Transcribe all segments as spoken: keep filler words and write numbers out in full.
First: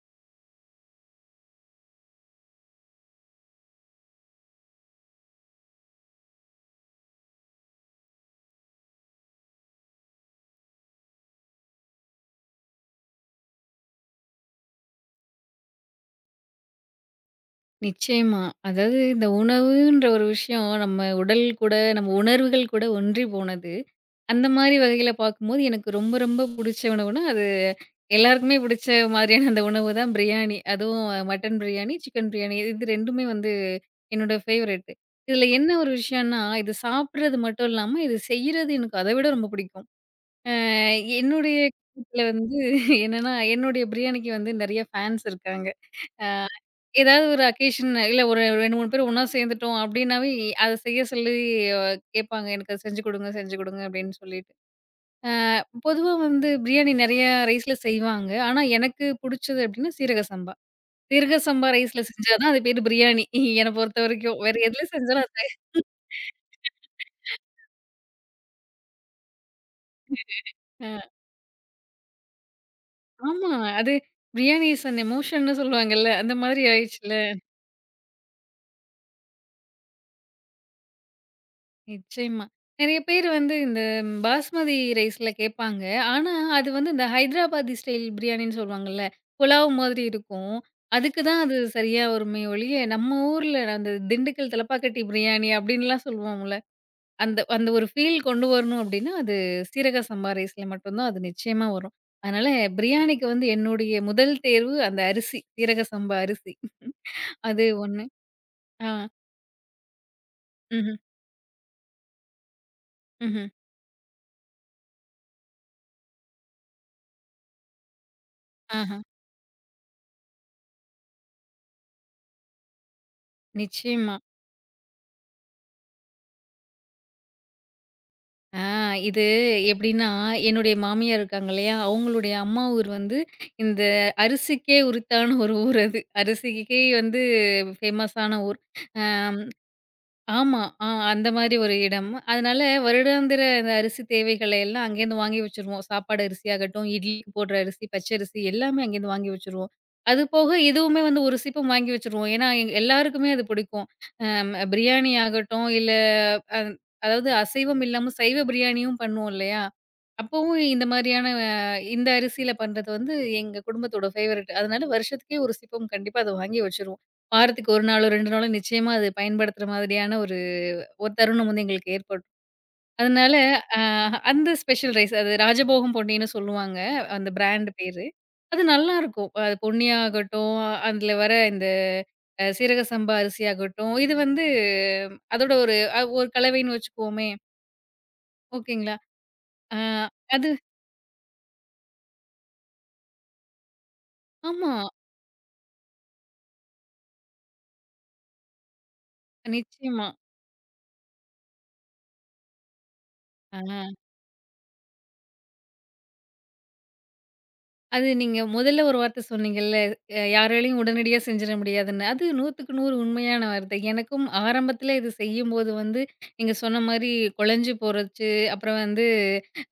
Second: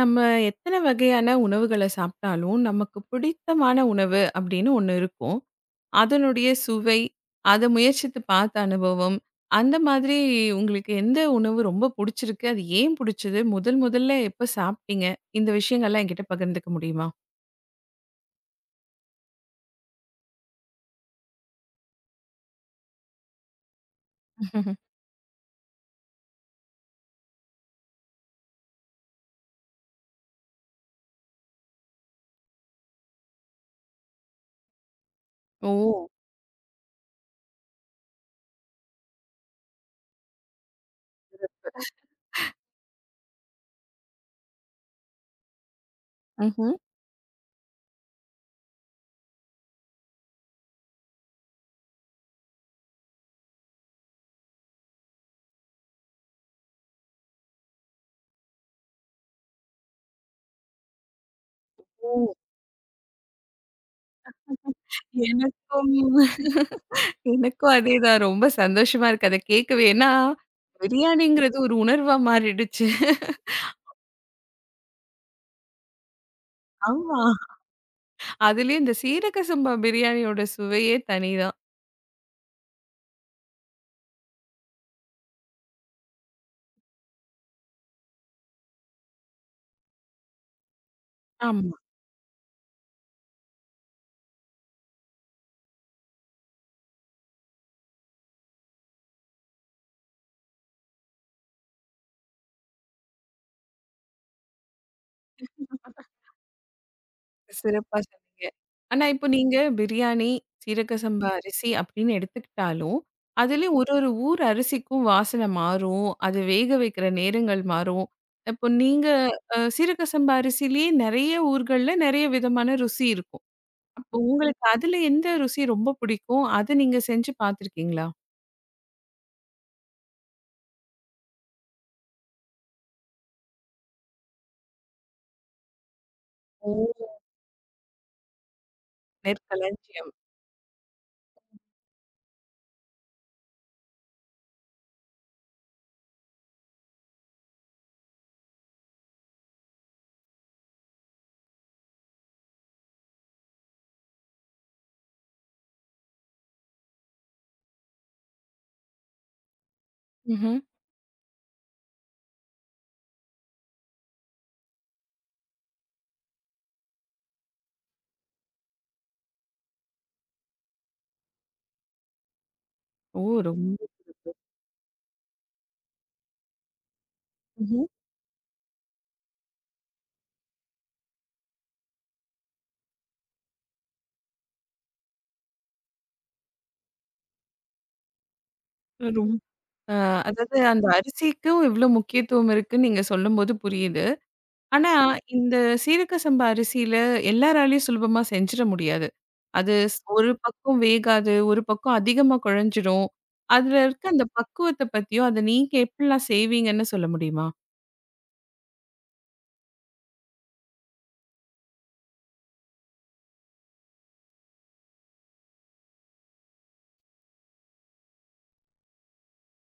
நம்ம எத்தனை வகையான உணவுகள சாப்பிட்டாலும், நமக்கு பிடித்தமான உணவு அப்படின்னு ஒண்ணு இருக்கும். அதனுடைய சுவை, அத முயற்சித்து பார்த்த அனுபவம், அந்த மாதிரி உங்களுக்கு எந்த உணவு ரொம்ப புடிச்சிருக்கு? அது ஏன் புடிச்சது? முதல் முதல்ல எப்ப சாப்பிட்டீங்க? இந்த விஷயங்கள்லாம் என்கிட்ட பகிர்ந்துக்க முடியுமா? நிச்சயமா. அதாவது இந்த உணவுன்ற ஒரு விஷயம் நம்ம உடல் கூட, நம்ம உணர்வுகள் கூட ஒன்றி போனது. அந்த மாரி வகையில பார்க்கும்போது எனக்கு ரொம்ப ரொம்ப புடிச்ச உணவுனா, அது எல்லாருக்குமே புடிச்ச மாதிரியான அந்த உணவு தான் பிரியாணி. அதுவும் மட்டன் பிரியாணி, சிக்கன் பிரியாணி இது 2மே வந்து என்னோட ஃபேவரைட். இதில என்ன ஓ! ஒரு விஷயம்னா, இது சாப்பிடுறது மட்டும் இல்லாம, இது செய்றது எனக்கு அத விட ரொம்ப பிடிக்கும். அ என்னுடைய வீட்ல வந்து என்னன்னா, என்னுடைய பிரியாணிக்கு வந்து நெறைய ஃபேன்ஸ் இருக்காங்க. அ ம்ஹ்ம். ஏதாவது ஒரு அக்கேஷன் இல்ல ஒரு ரெண்டு, மூணு பேர் ஒண்ணா சேர்ந்துட்டோம் அப்படின்னாவே, அத செய்ய சொல்லி அஹ், கேட்பாங்க. "எனக்கு அத செஞ்சு குடுங்க, செஞ்சு குடுங்க" அப்படின்னு சொல்லிட்டு. அ பொதுவா வந்து பிரியாணி நெறைய ரைஸ்ல செய்வாங்க. ஆனா எனக்கு புடிச்சது அப்படின்னா சீரக சம்பா. சீரக சம்பா ரைஸ்ல ஓ! செஞ்சா தான் அது பேரு பிரியாணி. என்ன பொறுத்தவரைக்கும். வேற எதுல செஞ்சாலும் அது. எனக்கும் எனக்கும் அதேதான். ரொம்ப சந்தோஷமா இருக்கு. அத கேட்கவே. ஏன்னா, அ பிரியாணிங்கிறது ஒரு உணர்வா மாறிடுச்சு. ஆமா. அது பிரியாணி இஸ் அன் எமோஷன்னு சொல்லுவாங்கல்ல. அந்த மாதிரி ஆயிடுச்சுல்ல. ஆமா. அதுலயும் இந்த சீரக சம்பா பிரியாணியோட சுவையே தனிதான். நிச்சயமா. நெறைய பேர் வந்து இந்த ம், பாஸ்மதி ரைஸ்ல கேட்பாங்க. ஆனா, அது வந்து இந்த ஹைதராபாதி ஸ்டைல் பிரியாணின்னு சொல்லுவாங்கல்ல. புலாவ் மாதிரி இருக்கும். அதுக்கு தான் அது ஆமா. சரியா வருமே ஒழிய, நம்ம ஊர்ல அந்த திண்டுக்கல் தலப்பாக்கட்டி பிரியாணி அப்டின்லாம் சொல்லுவோம்ல. அந்த அந்த ஒரு ஃபீல் கொண்டு வரணும் அப்டின்னா, அது சீரக சம்பா ரைஸ்ல மட்டும் தான் அது நிச்சயமா வரும். அதனால பிரியாணிக்கு வந்து என்னுடைய முதல் தேர்வு அந்த அரிசி. சீரக சம்பா அரிசி. அது சிறப்பா ஒண்ணு. சொன்னீங்க. ஆ. ஆனா இப்போ நீங்க பிரியாணி, ம்ஹ்ம். சீரக சம்பா அரிசி அப்படின்னு எடுத்துக்கிட்டாலும், ம்ஹ்ம். அதுலயும் ஒரு ஒரு ஊர் அரிசிக்கும் வாசனை மாறும். அது வேக வைக்கிற நேரங்கள் மாறும். இப்போ ஆஹா. நீங்க அ சீரக சம்பா அரிசியிலேயே நெறைய ஊர்கள்ல நெறைய விதமான ருசி இருக்கும். நிச்சயமா. அப்போ உங்களுக்கு அதுல எந்த ருசி ரொம்ப பிடிக்கும்? அத நீங்க செஞ்சு பார்த்துருக்கீங்களா? ஆ இது எப்படின்னா, என்னுடைய மாமியார் இருக்காங்க இல்லையா, அவங்களுடைய அம்மா ஊர் வந்து இந்த அரிசிக்கே உரித்தான ஒரு ஊர் அது. ஓ! அரிசிக்கே வந்து ஃபேமஸான ஊர். அ நெற்களஞ்சியம். ஆமா. ஆ அந்த மாரி ஒரு இடம். அதனால வருடாந்திர இந்த அரிசி தேவைகளை எல்லாம் அங்கேருந்து வாங்கி வச்சுருவோம். சாப்பாடு அரிசியாகட்டும், இட்லிக்கு போடுற அரிசி, பச்சரிசி எல்லாமே அங்கேருந்து வாங்கி வச்சுருவோம். அது போக இதுவுமே வந்து ஒரு சிப்பம் வாங்கி வச்சுருவோம். ஏன்னா, எங் எல்லாருக்குமே அது பிடிக்கும். அம் பிரியாணி ஆகட்டும், இல்ல அ அதாவது அசைவம் இல்லாம சைவ பிரியாணியும் பண்ணுவோம் இல்லையா? ம்ஹ்ம். அப்பவும் இந்த மாரியான இந்த அரிசியில பண்றது வந்து எங்க குடும்பத்தோட ஃபேவரைட். அதனால வருஷத்துக்கே ஒரு சிப்பம் கண்டிப்பா அத வாங்கி வச்சுருவோம். வாரத்துக்கு ஒரு நாளோ, ரெண்டு நாளோ நிச்சயமா அது பயன்படுத்துற மாதிரியான ஒரு ஒரு தருணம் வந்து எங்களுக்கு ஏற்படும். ஓ! அதனால அ ரொம்ப அந்த ஸ்பெஷல் ரைஸ் அது ராஜபோகம் பொன்னின்னு சொல்லுவாங்க. அந்த பிராண்ட் பேரு. அது நல்லாருக்கும். அது பொன்னியாகட்டும், அதில வர இந்த அ சீரக சம்பா அரிசியாகட்டும், இது வந்து அஹ், அதோட ஒரு அ ஒரு கலவைன்னு வச்சுக்குவோமே! ஓகேங்களா. ம்ஹ்ம். அ அ அது அதாவது அந்த அரிசிக்கும் இவ்ளோ முக்கியத்துவம் இருக்குன்னு நீங்க சொல்லும்போது புரியுது. ஆமா. ஆனா, இந்த சீரக சம்பா அரிசியில எல்லாராலயும் சுலபமா செஞ்சிட முடியாது. அது ஸ் நிச்சயமா. ஒரு பக்கம் வேகாது, ஒரு பக்கம் அதிகமா குழஞ்சிடும். ஆ. அதுல இருக்க அந்த பக்குவத்த பத்தியும், அத நீங்க எப்படிலாம் செய்வீங்கன்னு சொல்ல முடியுமா? அது நீங்க முதல்ல ஒரு வார்த்தை சொன்னீங்கல்ல, அ யாராலயும் உடனடியா செஞ்சிட முடியாதுன்னு. அது 100க்கு நூறு உண்மையான வார்த்தை. எனக்கும் ஆரம்பத்தில இது செய்யும்போது வந்து, நீங்க சொன்ன மாரி குழஞ்சு போறச்சு, அப்புறம் வந்து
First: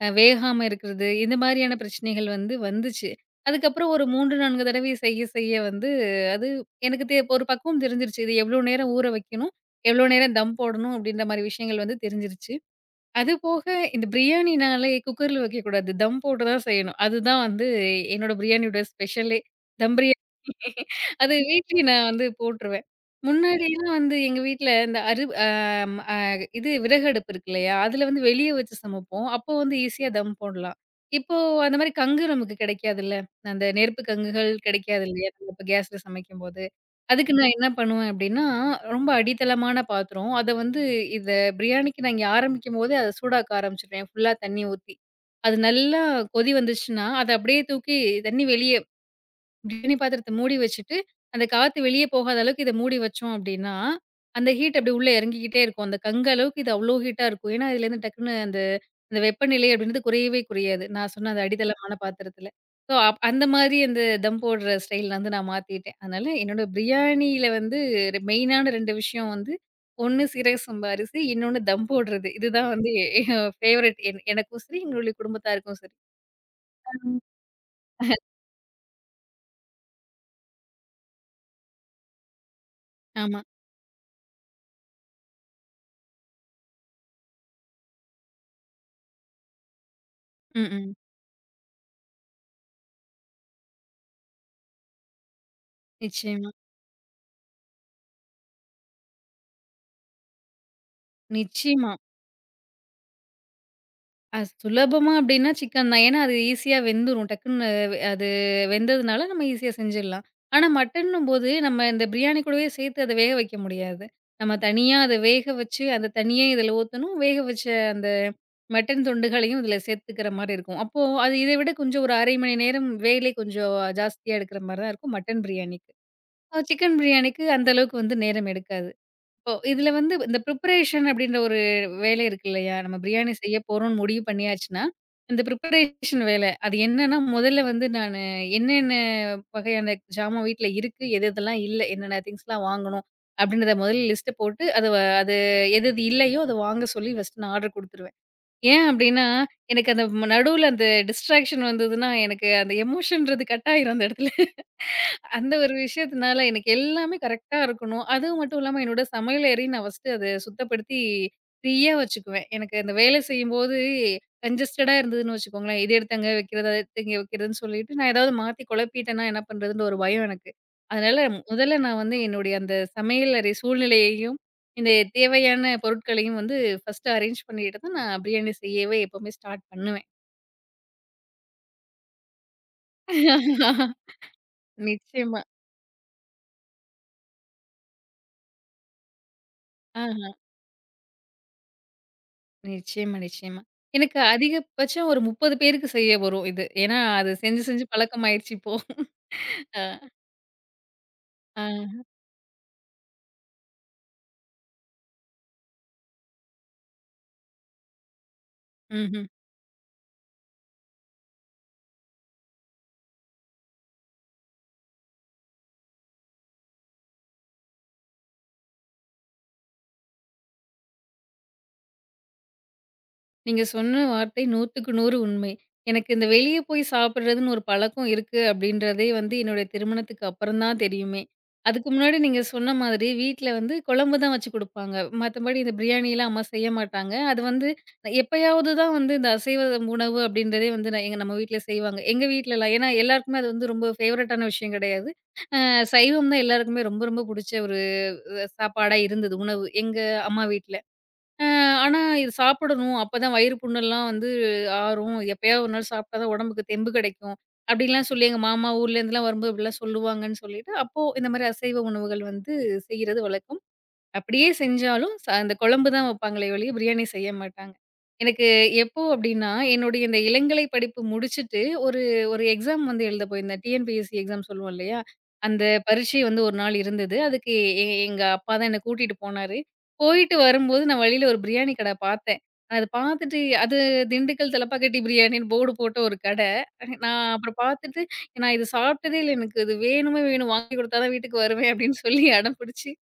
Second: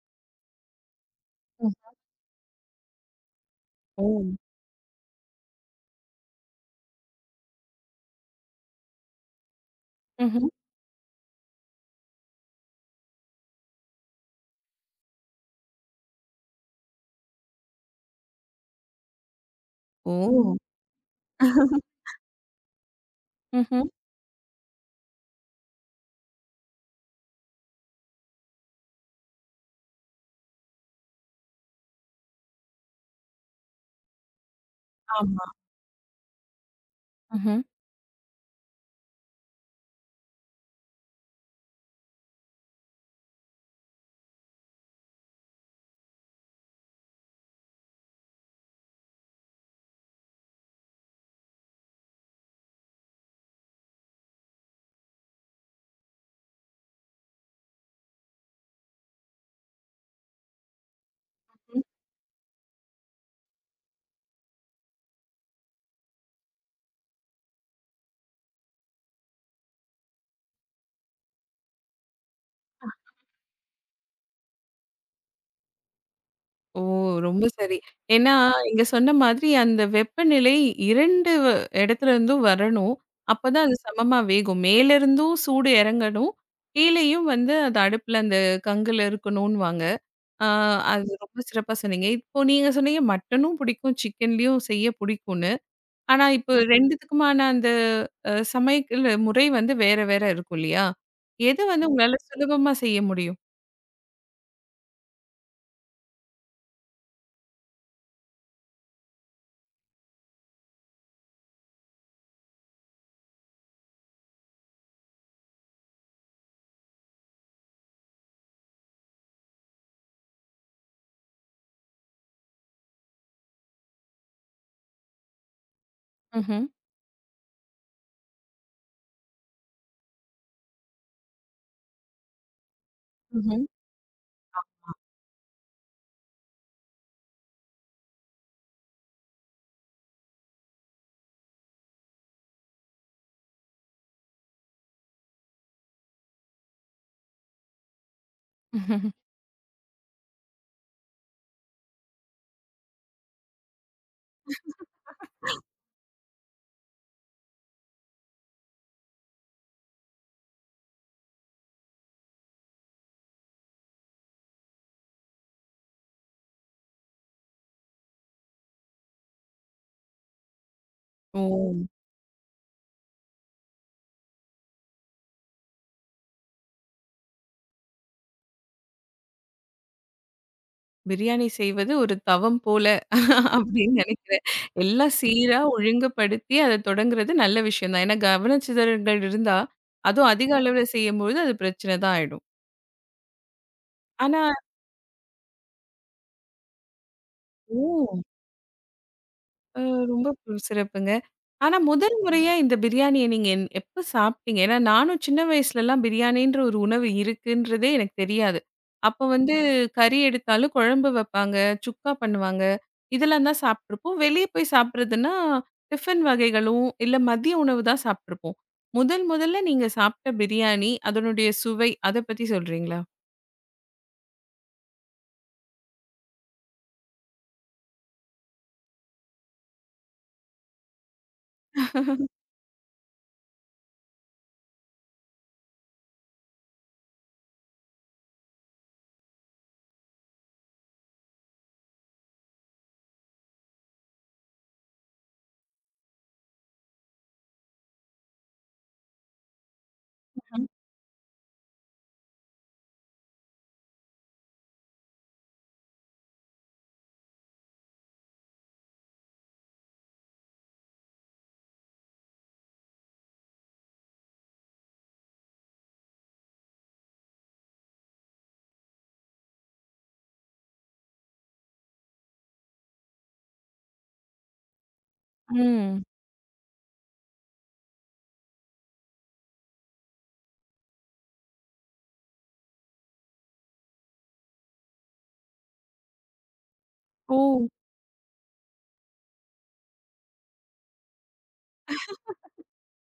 அ வேகாம இருக்கிறது, இந்த ம். மாரியான பிரச்சனைகள் வந்து வந்துச்சு. அதுக்கப்புறம் ஒரு ஓ! மூணு, நாலு தடவை செய்ய செய்ய வந்து அது எனக்கு தெ ஒரு பக்குவம் தெரிஞ்சிருச்சு. இது எவ்வளோ நேரம் ஊற வைக்கணும், எவ்வளோ நேரம் ம்ஹ்ம். தம் போடணும் அப்படின்ற மாரி விஷயங்கள் வந்து தெரிஞ்சிருச்சு. அது போக இந்த பிரியாணினாலே குக்கர்ல வைக்கக்கூடாது. தம் போட்டு தான் செய்யணும். அதுதான் வந்து என்னோட பிரியாணியோட ஸ்பெஷலே. தம் ஓ! அது வீட்லயே நான் வந்து போட்டுருவேன். ம்ஹ்ம். முன்னாடிலாம் வந்து எங்க வீட்ல இந்த அரு அம் அ இது விறகு அடுப்பு இருக்கு இல்லையா? அதுல வந்து வெளிய வச்சு சமைப்போம். அப்போ வந்து ஈஸியா தம் போடலாம். இப்போ அந்த மாரி கங்கு நமக்கு கிடைக்காதுல்ல. அந்த நெருப்பு கங்குகள் கிடைக்காது இல்லையா? ஆமா. நம்ம இப்ப கேஸ்ல சமைக்கும்போது. அதுக்கு நான் ம்ஹ்ம். என்ன பண்ணுவேன் அப்டின்னா, ரொம்ப அடித்தளமான பாத்திரம். அத வந்து இத பிரியாணிக்கு நான் இங்க ஆரம்பிக்கும்போதே அத சூடாக்க ஆரம்பிச்சுருவேன். ஃபுல்லா தண்ணி ஊத்தி. அது நல்லா கொதி வந்துச்சுன்னா, அத அப்டியே தூக்கி தண்ணி வெளிய பிரியாணி பாத்திரத்த மூடி வச்சுட்டு, அந்த காத்து வெளிய போகாத அளவுக்கு இத மூடி வச்சோம் அப்டின்னா, அந்த ஹீட் அப்டி உள்ள இறங்கிக்கிட்டே இருக்கும். அந்த கங்கு அளவுக்கு இது அவ்ளோ ஹீட்டா இருக்கும். ஏன்னா, இதுலேருந்து டக்குனு அந்த அந்த வெப்பநிலை அப்டின்றது குறையவே குறையாது. நான் சொன்ன அந்த அடித்தளமான பாத்திரத்துல. ஸோ, அப் அந்த மாரி அந்த தம் போடுற ஸ்டைல் வந்து நான் மாத்திட்டேன். அதனால என்னோட பிரியாணியில வந்து ரெ மெயினான ரெண்டு விஷயம் வந்து, ஒண்ணு சீரக சம்பா அரிசி, இன்னொன்னு தம் போடுறது. இதுதான் வந்து ஃபேவரைட் என் எனக்கும் சரி, எங்களுடைய குடும்பத்தாருக்கும் சரி. ஓ! ஆமா. ரொம்ப சரி. ஏன்னா, நீங்க சொன்ன மாதிரி அந்த வெப்பநிலை இரண்டு வ இடத்துல இருந்தும் வரணும். ஆமா. அப்பதான் அது சமமா வேகும். மேல இருந்தும் சூடு இறங்கணும். கீழேயும் வந்து அது அடுப்புல அந்த கங்குல இருக்கணுன்னுவாங்க. ஆ ம், ம். அது ரொம்ப சிறப்பா சொன்னீங்க. இப்போ நீங்க சொன்னீங்க மட்டனும் பிடிக்கும், சிக்கன்லயும் செய்ய பிடிக்கும்னு. ஆனா நிச்சயமா, இப்போ ரெண்டுக்குமான அந்த அ சமையல் முறை வந்து வேற வேற இருக்கும் இல்லையா? எது வந்து நிச்சயமா. உங்களால சுலபமா செய்ய முடியும்? அ சுலபமா அப்டின்னா சிக்கன் தான். ஏன்னா அது ஈஸியா வெந்துரும். டக்குன்னு அது வெந்ததுனால நம்ம ஈஸியா செஞ்சிடலாம். ஆனா மட்டன்னும்போது நம்ம இந்த பிரியாணி கூடவே சேர்த்து அத வேக வைக்க முடியாது. நம்ம தனியா அத வேக வச்சு அந்த தண்ணியே இதில ஊத்தணும். வேக வச்ச அந்த மட்டன் துண்டுகளையும் இதில சேர்த்துக்கிற மாரி இருக்கும். அப்போ அது இத விட கொஞ்சம் ஒரு அரை மணி நேரம் வேலை கொஞ்சம் ஜாஸ்தியா எடுக்கிற மாரி தான் இருக்கும் மட்டன் பிரியாணிக்கு. அ ம்ஹ்ம். சிக்கன் பிரியாணிக்கு அந்த அளவுக்கு வந்து நேரம் எடுக்காது. இப்போ இதுல வந்து இந்த ப்ரிப்பரேஷன் அப்படின்ற ஒரு வேலை இருக்கு இல்லையா? நம்ம பிரியாணி செய்ய ம்ஹ்ம். போறோம்னு முடிவு பண்ணியாச்சுன்னா, இந்த ப்ரிப்பரேஷன் வேலை. அது என்னன்னா, முதல்ல வந்து நானு என்னென்ன வகையான ஜாமான் வீட்ல இருக்கு, எது எதெல்லாம் இல்ல, என்னென்ன திங்ஸ்லாம் வாங்கணும் அப்படின்றத முதல்ல லிஸ்ட்ட போட்டு, அது வ அது எது எது இல்லையோ அத வாங்க சொல்லி ஃபர்ஸ்ட் நான் ஆர்டர் குடுத்துருவேன். ஏன் அப்படின்னா, எனக்கு அந்த நடுவுல அந்த டிஸ்ட்ராக்ஷன் வந்ததுன்னா, எனக்கு அந்த எமோஷன்றது கட் ஆயிரும் அந்த இடத்துல. அந்த ஒரு விஷயத்தினால எனக்கு எல்லாமே கரெக்ட்டா இருக்கணும். அதுவும் மட்டும் இல்லாம என்னோட சமையல் அறைய நான் ஃபர்ஸ்ட்டு அத சுத்தப்படுத்தி ஃப்ரீயா வச்சுக்குவேன். எனக்கு அந்த வேலை செய்யும்போது கன்ஜஸ்டடா இருந்ததுன்னு வச்சுக்கோங்களேன். இது எடுத்து அங்க வைக்கிறது, அத எடுத்து இங்க வைக்கிறதுன்னு சொல்லிட்டு நான் ஏதாவது மாத்தி குழப்பிட்டேன்னா என்ன பண்றதுன்ற ஒரு பயம் எனக்கு. அதனால ஓ! முதல்ல நான் வந்து என்னுடைய அந்த சமையல் அறை சூழ்நிலையையும், இந்த தேவையான பொருட்களையும் வந்து ஃபர்ஸ்ட்டு அரேஞ்ச் பண்ணிட்டு தான் நான் பிரியாணி செய்யவே எப்பவுமே ஸ்டார்ட் பண்ணுவேன். பிரியாணி செய்வது ஒரு தவம் போல அப்படின்னு நினைக்கிறேன். எல்லாம் நிச்சயமா. சீரா ஒழுங்குபடுத்தி அத தொடங்குறது நல்ல விஷயம் தான். ஏன்னா கவனச்சிதறல்கள் இருந்தா, ஆ. அதுவும் அதிக அளவுல செய்யும்பொழுது அது பிரச்சனை தான் ஆயிடும். நிச்சயமா, நிச்சயமா. எனக்கு ஆனா அதிகபட்சம் ஒரு முப்பது பேருக்கு செய்ய வரும் இது. ஏன்னா, அது செஞ்சு செஞ்சு ஓ! பழக்கமாயிருச்சு இப்போ. அ அ, ரொம்ப பு- சிறப்புங்க. ஆ. ஆனா முதல் முறையா இந்த பிரியாணிய நீங்க என் எப்ப சாப்பிட்டீங்க? ஏன்னா நானும் சின்ன வயசுலலாம் பிரியாணின்ற ஒரு உணவு இருக்குன்றதே எனக்கு தெரியாது. ம்ஹ்ம். அப்ப வந்து கறி எடுத்தாலும் குழம்பு வைப்பாங்க, சுக்கா பண்ணுவாங்க. இதெல்லாம் தான் சாப்பிட்டுருப்போம். வெளிய போய் சாப்பிடுறதுன்னா, டிஃபன் வகைகளும், இல்ல மதிய உணவு தான் சாப்பிட்டுருப்போம். முதல் முதல்ல நீங்க சாப்பிட்ட பிரியாணி, அதனுடைய சுவை அத பத்தி சொல்றீங்களா? நீங்க சொன்ன வார்த்தை 100க்கு நூறு உண்மை. எனக்கு இந்த வெளிய போய் சாப்பிடுறதுன்னு ஒரு பழக்கம் இருக்கு அப்படின்றதே வந்து என்னுடைய திருமணத்துக்கு அப்புறம் தான் தெரியுமே. அதுக்கு முன்னாடி நீங்க சொன்ன மாதிரி வீட்ல வந்து குழம்பு தான் வச்சு குடுப்பாங்க. மத்தபடி இந்த பிரியாணிலாம் அம்மா செய்ய மாட்டாங்க. அது வந்து எப்பயாவது தான் வந்து இந்த அசைவ உணவு அப்படின்றதே வந்து நான் எங்க நம்ம வீட்ல செய்வாங்க. எங்க வீட்லலாம் ஏன்னா எல்லாருக்குமே அது வந்து ரொம்ப ஃபேவரட்டான விஷயம் கிடையாது. அ சைவம் தான் எல்லாருக்குமே ரொம்ப ரொம்ப புடிச்ச ஒரு சாப்பாடா இருந்தது உணவு. எங்க அம்மா வீட்ல. அ ஆனா, இது சாப்பிடணும். அப்பதான் வயிறு புண்ணெல்லாம் வந்து ஆறும். எப்பயாவது ஒரு நாள் சாப்பிட்டா தான் உடம்புக்கு தெம்பு கிடைக்கும். அப்படிலாம் சொல்லி எங்க மாமா ஊர்லேருந்துலாம் வரும்போது இப்படிலாம் சொல்லுவாங்கன்னு சொல்லிட்டு, அப்போ இந்த மாரி அசைவ உணவுகள் வந்து செய்றது வழக்கம். அப்படியே செஞ்சாலும் ச அந்த குழம்பு தான் வைப்பாங்களே ஒழிய, பிரியாணி செய்ய மாட்டாங்க. எனக்கு எப்போ அப்டின்னா, என்னுடைய இந்த இளங்கலை படிப்பு முடிச்சுட்டு ஒரு ஒரு எக்ஸாம் வந்து எழுத போயிருந்தேன். டிஎன்பிஎஸ்சி எக்ஸாம் சொல்லுவோம் இல்லையா? அந்த ம். பரீட்சை வந்து ஒரு நாள் இருந்தது. அதுக்கு எ எங்க அப்பா தான் என்ன கூட்டிட்டு போனாரு. போயிட்டு வரும்போது நான் வழியில ஒரு பிரியாணி கடை பார்த்தேன். அது பார்த்துட்டு அது திண்டுக்கல் தலப்பாக்கட்டி பிரியாணின்னு போர்டு போட்ட ஒரு கடை. நான் ஓ! அப்புறம் பார்த்துட்டு, நான் இது சாப்பிட்டதே இல்ல. எனக்கு இது வேணுமே வேணும். வாங்கி குடுத்தா தான் வீட்டுக்கு வருவேன் அப்படின்னு சொல்லி அடம் பிடிச்சு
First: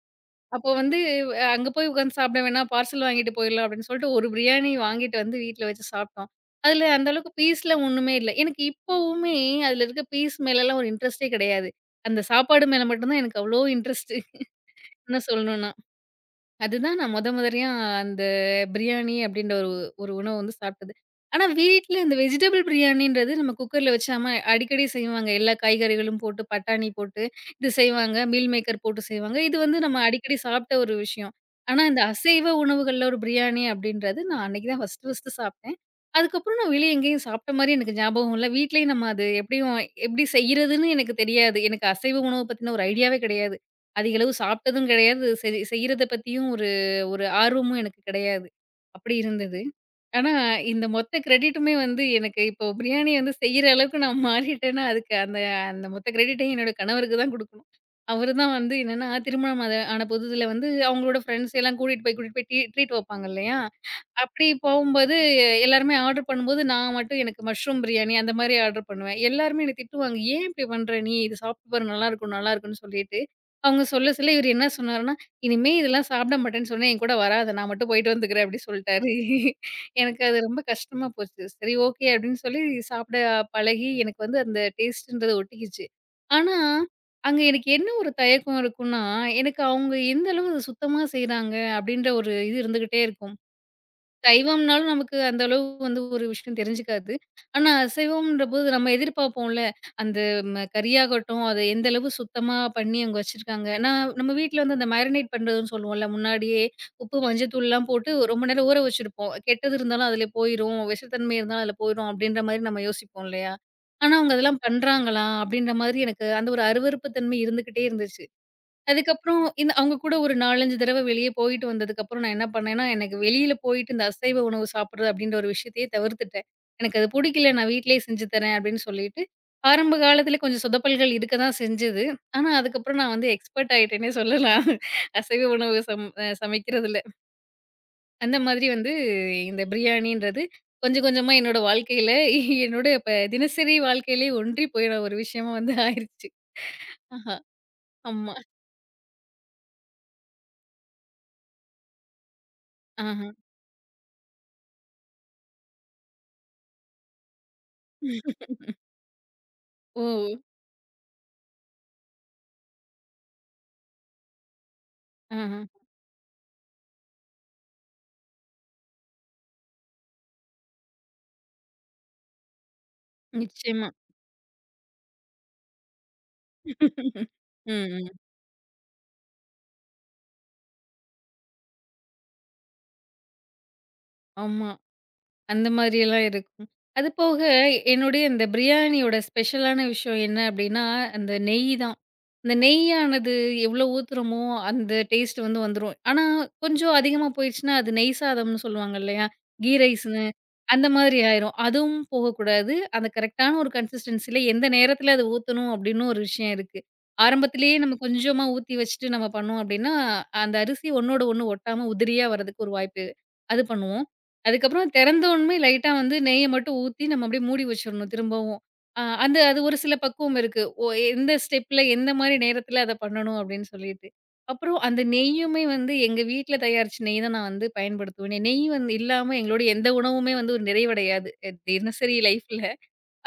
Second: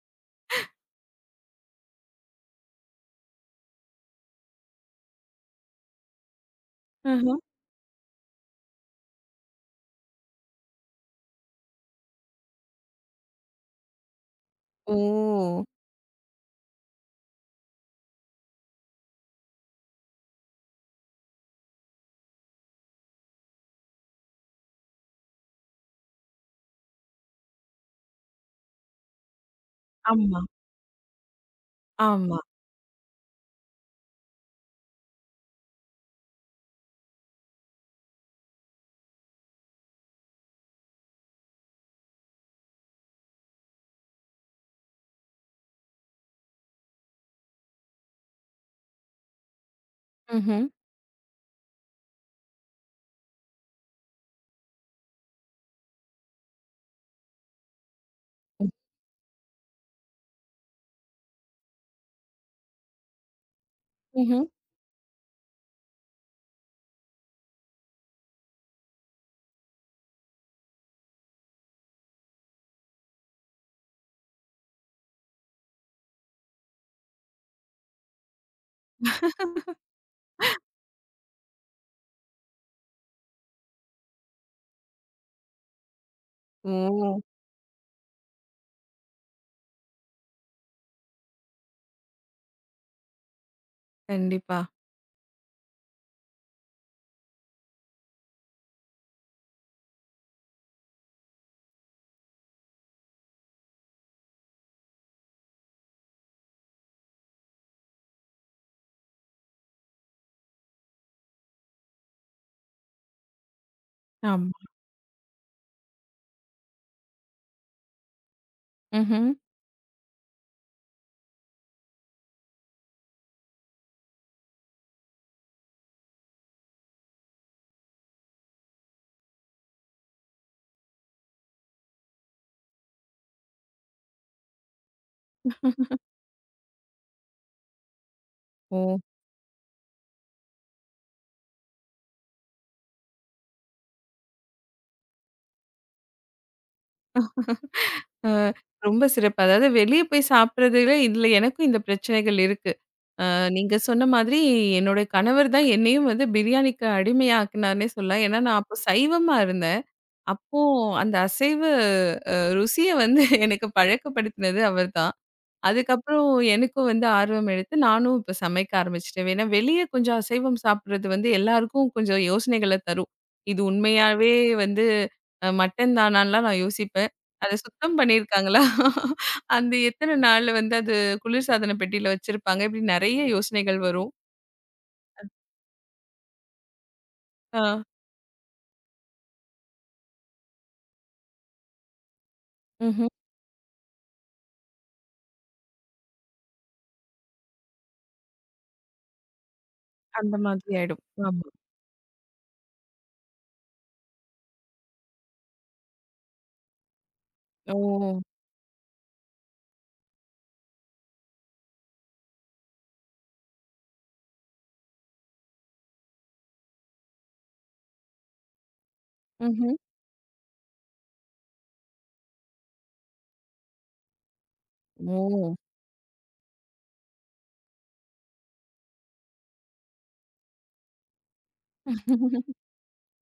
அப்போ வந்து அ அங்க போய் உட்காந்து சாப்பிட வேணாம். பார்சல் வாங்கிட்டு போயிடலாம் அப்படின்னு சொல்லிட்டு ஒரு பிரியாணி வாங்கிட்டு வந்து வீட்ல வச்சு சாப்பிட்டோம். அதுல அந்த அளவுக்கு அஹ. பீஸ்லாம் ஒண்ணுமே இல்ல. எனக்கு இப்பவுமே அதுல இருக்க பீஸ் மேலலாம் ஒரு இன்ட்ரெஸ்ட்டே கிடையாது. அந்த சாப்பாடு மேல மட்டும் தான் எனக்கு அவ்ளோ இன்ட்ரெஸ்ட்டு. ஓ! என்ன சொல்லணும்னா. அதுதான் நான் மொத முதலியா அந்த பிரியாணி அப்படின்ற ஒரு ஒரு உணவு வந்து சாப்பிட்டது. ஆனா வீட்ல இந்த வெஜிடபிள் பிரியாணின்றது நம்ம குக்கர்ல வச்சு அம்மா அடிக்கடி செய்வாங்க. எல்லா காய்கறிகளும் போட்டு, பட்டாணி போட்டு இது செய்வாங்க. மீல் மேக்கர் போட்டு செய்வாங்க. இது வந்து நம்ம அடிக்கடி ஆமா, சாப்பிட்ட ஒரு விஷயம். ஆனா இந்த ஆமா. அசைவ உணவுகள்ல ஒரு பிரியாணி அப்படின்றது நான் அன்னைக்கு தான் ஃபர்ஸ்ட்டு ஃபர்ஸ்ட்டு சாப்பிட்டேன். அதுக்கப்புறம் நான் வெளிய எங்கேயும் சாப்பிட்ட மாரி எனக்கு ஞாபகம் இல்ல. வீட்லயும் நம்ம அது எப்படியும் எப்படி செய்றதுன்னு எனக்கு தெரியாது. எனக்கு அசைவ உணவு பத்தின ஒரு ஐடியாவே கிடையாது. அதிக அளவு சாப்பிட்டதும் கிடையாது. செய் செய்றத பத்தியும் ஒரு ஒரு ஆர்வமும் எனக்கு கிடையாது. அப்படி இருந்தது. ஆனா, ம்ஹ்ம். இந்த மொத்த கிரெடிட்டுமே வந்து எனக்கு இப்போ பிரியாணி வந்து செய்ற அளவுக்கு நான் மாறிட்டேன்னா, அதுக்கு அந்த அந்த மொத்த கிரெடிட்டையும் என்னோட கணவருக்கு தான் குடுக்கணும். அவரு தான் வந்து என்னன்னா, திருமணம் ஆத ஆன புதுதில வந்து அவங்களோட ஃப்ரெண்ட்ஸ் எல்லாம் கூட்டிட்டு போய் கூட்டிட்டு போய் ட்ரீ ட்ரீட் வைப்பாங்க இல்லையா? ம்ஹ்ம். அப்படி போகும்போது எல்லாருமே ஆர்டர் பண்ணும்போது, நான் மட்டும் எனக்கு மஷ்ரூம் பிரியாணி அந்த மாரி ஆர்டர் பண்ணுவேன். எல்லாருமே என்ன திட்டுவாங்க. "ஏன் இப்படி பண்ற நீ? இது சாப்பிட்டு பாரு நல்லாருக்கும், நல்லாருக்கும்ன்னு" சொல்லிட்டு, அவங்க சொல்ல சொல்ல இவரு என்ன சொன்னாருன்னா, "இனிமே இதெல்லாம் சாப்பிட மாட்டேன்னு சொன்னா என் கூட வராத. நான் மட்டும் போயிட்டு வந்துக்கிறேன்" அப்படி சொல்ட்டாரு. எனக்கு அது ரொம்ப கஷ்டமா போச்சு. சரி ஓகே அப்படின்னு சொல்லி சாப்பிட பழகி, எனக்கு வந்து அந்த டேஸ்ட்ன்றது ஒட்டிக்கிச்சு. ஆனா, ஓ! அங்க எனக்கு என்ன ஒரு தயக்கம் இருக்கும்னா, எனக்கு அவங்க எந்த அளவு அது சுத்தமா செய்றாங்க அப்படின்ற ஒரு இது இருந்துகிட்டே இருக்கும். கண்டிப்பா. சைவம்னாலும் நமக்கு அந்த அளவு வந்து ஒரு விஷயம் தெரிஞ்சுக்காது. ஆனா, அசைவம்ன்றபோது நம்ம எதிர்பார்ப்போம்ல. அந்த ம கறியாகட்டும், அது எந்த அளவு சுத்தமா பண்ணி அங்க வச்சிருக்காங்க. நான் நம்ம வீட்ல வந்து அந்த மேரினேட் பண்றதுன்னு சொல்லுவோம்ல. முன்னாடியே உப்பு, மஞ்சத்தூள்லாம் போட்டு ரொம்ப நேரம் ஊற வச்சிருப்போம். கெட்டது இருந்தாலும் அதில போயிரும், விஷத்தன்மை இருந்தாலும் அதில போயிரும் அப்படின்ற மாரி நம்ம யோசிப்போம் இல்லையா? ஆனா, அவங்க ஆமா. அதெல்லாம் பண்றாங்களா? அப்படின்ற மாதிரி எனக்கு அந்த ஒரு அருவருப்பு தன்மை இருந்துகிட்டே இருந்துச்சு. ம்ஹ்ம். அதுக்கப்புறம் இந்த அவங்க கூட ஒரு நாலு, அஞ்சு தடவ வெளிய போயிட்டு வந்ததுக்கப்புறம் நான் என்ன பண்ணேன்னா, எனக்கு வெளியில போயிட்டு இந்த அசைவ உணவு சாப்பிடுறது அப்படின்ற ஒரு விஷயத்தையே தவிர்த்துட்டேன். எனக்கு அது புடிக்கல. நான் வீட்லயே செஞ்சு தரேன் அப்படின்னு சொல்லிட்டு, ஆரம்ப காலத்துல கொஞ்சம் சொதப்பல்கள் இருக்க தான் செஞ்சது. ஆனா, அதுக்கப்புறம் நான் வந்து எக்ஸ்பர்ட் ஆயிட்டேன்னே சொல்லலாம். அசைவ உணவு சம் அ சமைக்கிறதுல. அந்த மாதிரி வந்து ஓ! இந்த பிரியாணின்றது கொஞ்சம் கொஞ்சமா என்னோட வாழ்க்கையில என்னோட இப்ப தினசரி வாழ்க்கையிலயே ஒன்றி போயிற ஒரு விஷயமா வந்து ஆயிருச்சு. ஆஹா. அ ஆமா. ரொம்ப சிறப்பு. அதாவது வெளிய போய் சாப்பிடுறதுல இதுல எனக்கும் இந்த பிரச்சனைகள் இருக்கு. அ ஆஹா. நீங்க சொன்ன மாதிரி என்னோட கணவர் தான் என்னையும் வந்து பிரியாணிக்கு அடிமையாக்குனார்ன்னே சொல்லலாம். ஏன்னா, நான் அப்போ சைவமா இருந்தேன். ஓ! அப்போ அந்த அசைவ அ ருசிய வந்து எனக்கு பழக்கப்படுத்தினது அவர் தான். ஆஹ. அதுக்கப்புறம் எனக்கும் வந்து ஆர்வம் எடுத்து நானும் இப்ப சமைக்க ஆரம்பிச்சுட்டேன். ஏன்னா வெளியே கொஞ்சம் அசைவம் சாப்பிடுறது வந்து எல்லாருக்கும் கொஞ்சம் யோசனைகள தரும். இது நிச்சயமா. உண்மையாவே வந்து அ மட்டன் தானான்லாம் நான் யோசிப்பேன். அத ம், சுத்தம் ம். பண்ணியிருக்காங்களா? அந்த எத்தன நாள் வந்து அது குளிர்சாதன பெட்டியில வச்சிருப்பாங்க. இப்படி நெறைய யோசனைகள் வரும். ஆமா. அந்த மாதிரியெல்லாம் இருக்கும். அது போக ஆ. என்னுடைய இந்த பிரியாணியோட ஸ்பெஷலான விஷயம் என்ன அப்டின்னா, அந்த நெய் தான். அந்த ம்ஹ்ம். நெய்யானது எவ்ளோ ஊத்துறோமோ, அந்த டேஸ்ட் வந்து வந்துரும். ஆனா, கொஞ்சம் அதிகமா போயிருச்சுன்னா, அது நெய் சாதம்னு சொல்லுவாங்க இல்லையா? கீ ரைஸ்ன்னு. அந்த மாதிரி அந்த ஆயிடும். மாதிரி ஆமா. ஆயிரும். அதுவும் போகக்கூடாது. அந்த கரெக்ட்டான ஒரு கன்சிஸ்டன்சில எந்த நேரத்துல அத ஊத்தணும் அப்டின்னு ஒரு விஷயம் இருக்கு. ஓ! ஆரம்பத்திலேயே நம்ம கொஞ்சமா ஊத்தி வச்சுட்டு நம்ம பண்ணோம் அப்டின்னா, அந்த அரிசி ஒண்ணோட ஒண்ணு ஒட்டாம உதிரியா வரதுக்கு ஒரு வாய்ப்பு அது பண்ணுவோம். அதுக்கப்புறம் திறந்தோன்மே லைட்டா வந்து நெய்ய மட்டும் ஊத்தி நம்ம அப்படியே மூடி வச்சிரணும் திரும்பவும். அ அந்த அது ஒரு ம்ஹ்ம். சில பக்குவம் இருக்கு. ஓ எந்த ஸ்டெப்ல, எந்த மாரி நேரத்தில அத பண்ணணும் அப்படின்னு சொல்லிட்டு. அப்புறம் அந்த ஓ! நெய்யுமே வந்து எங்க வீட்ல தயாரிச்ச நெய் தான் நான் வந்து பயன்படுத்துவேனே. நெய் வந்து இல்லாம எங்களுடைய எந்த உணவுமே வந்து ஒரு நிறைவடையாது. அ தினசரி லைஃப்ல.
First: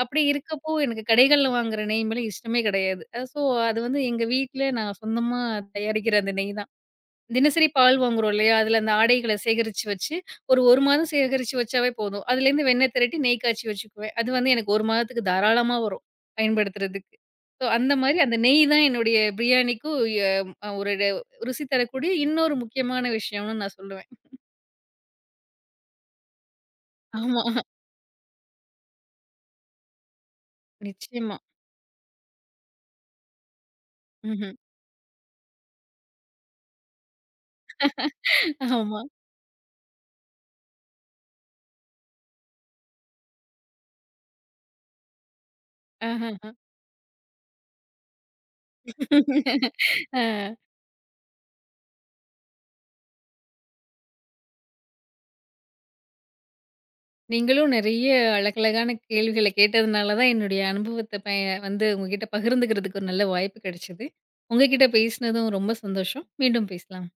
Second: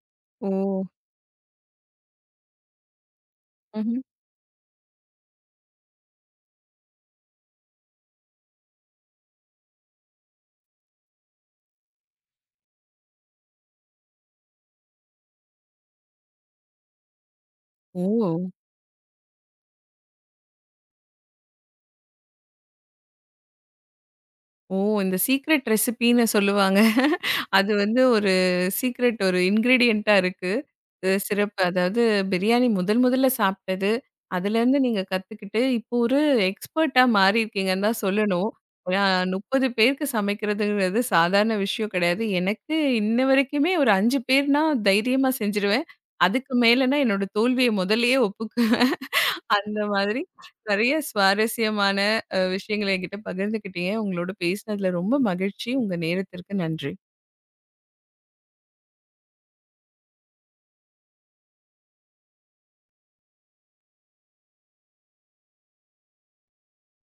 அப்படி ஓ! இருக்கப்போ எனக்கு கடைகள்ல வாங்குற நெய் மேல இஷ்டமே கிடையாது. அ ஸோ அது வந்து ம்ஹ்ம். எங்க வீட்ல நான் சொந்தமா தயாரிக்கிற அந்த நெய் தான். தினசரி பால் வாங்குறோம் இல்லையா? அதுல அந்த ஆடைகள சேகரிச்சு வச்சு, ஒரு 1 மாதம் சேகரிச்சு வச்சாவே போதும். அதுலேருந்து வெண்ணெய் திரட்டி நெய் காய்ச்சி வச்சுக்குவேன். அது வந்து எனக்கு ஒரு மாதத்துக்கு தாராளமா வரும், பயன்படுத்துறதுக்கு. ஸோ அந்த ஓ! மாரி அந்த நெய் தான் என்னுடைய பிரியாணிக்கும் எ அ ஒரு ரு ருசி தரக்கூடிய இன்னொரு முக்கியமான விஷயம்னு நான் சொல்லுவேன். ஓ! இந்த சீக்ரெட் ரெசிபின்னு சொல்லுவாங்க. ஆமா. அது வந்து ஒரு சீக்ரெட் ஒரு இன்கிரீடியன்ட்டா இருக்கு. அ நிச்சயமா. சிறப்பு. அதாவது பிரியாணி முதல் முதல்ல சாப்பிட்டது. ம்ஹ்ம். அதுலேருந்து நீங்க கத்துக்கிட்டு, இப்போ ஒரு எக்ஸ்பர்ட்டா மாறியிருக்கீங்கன்னு தான் சொல்லணும். ஆமா. ஏன்னா முப்பது பேருக்கு சமைக்கிறதுங்கிறது சாதாரண விஷயம் கிடையாது. எனக்கு இன்ன வரைக்குமே ஒரு அஞ்சு பேர்னா தைரியமா செஞ்சுருவேன். ஆஹஹ. அதுக்கு மேலனா என்னோட தோல்விய முதல்லயே ஒப்புக்க அந்த மாதிரி ஆ. நெறைய சுவாரஸ்யமான அ விஷயங்கள என்கிட்ட பகிர்ந்துக்கிட்டீங்க. உங்களோட பேசினதுல ரொம்ப மகிழ்ச்சி. உங்க நேரத்திற்கு நன்றி. நீங்களும் நெறைய அழகழகான கேள்விகள கேட்டதுனால தான் என்னுடைய அனுபவத்த ப வந்து உங்ககிட்ட பகிர்ந்துக்கிறதுக்கு ஒரு நல்ல வாய்ப்பு கிடைச்சது. உங்க கிட்ட பேசினதும் ரொம்ப சந்தோஷம். மீண்டும் பேசலாம்.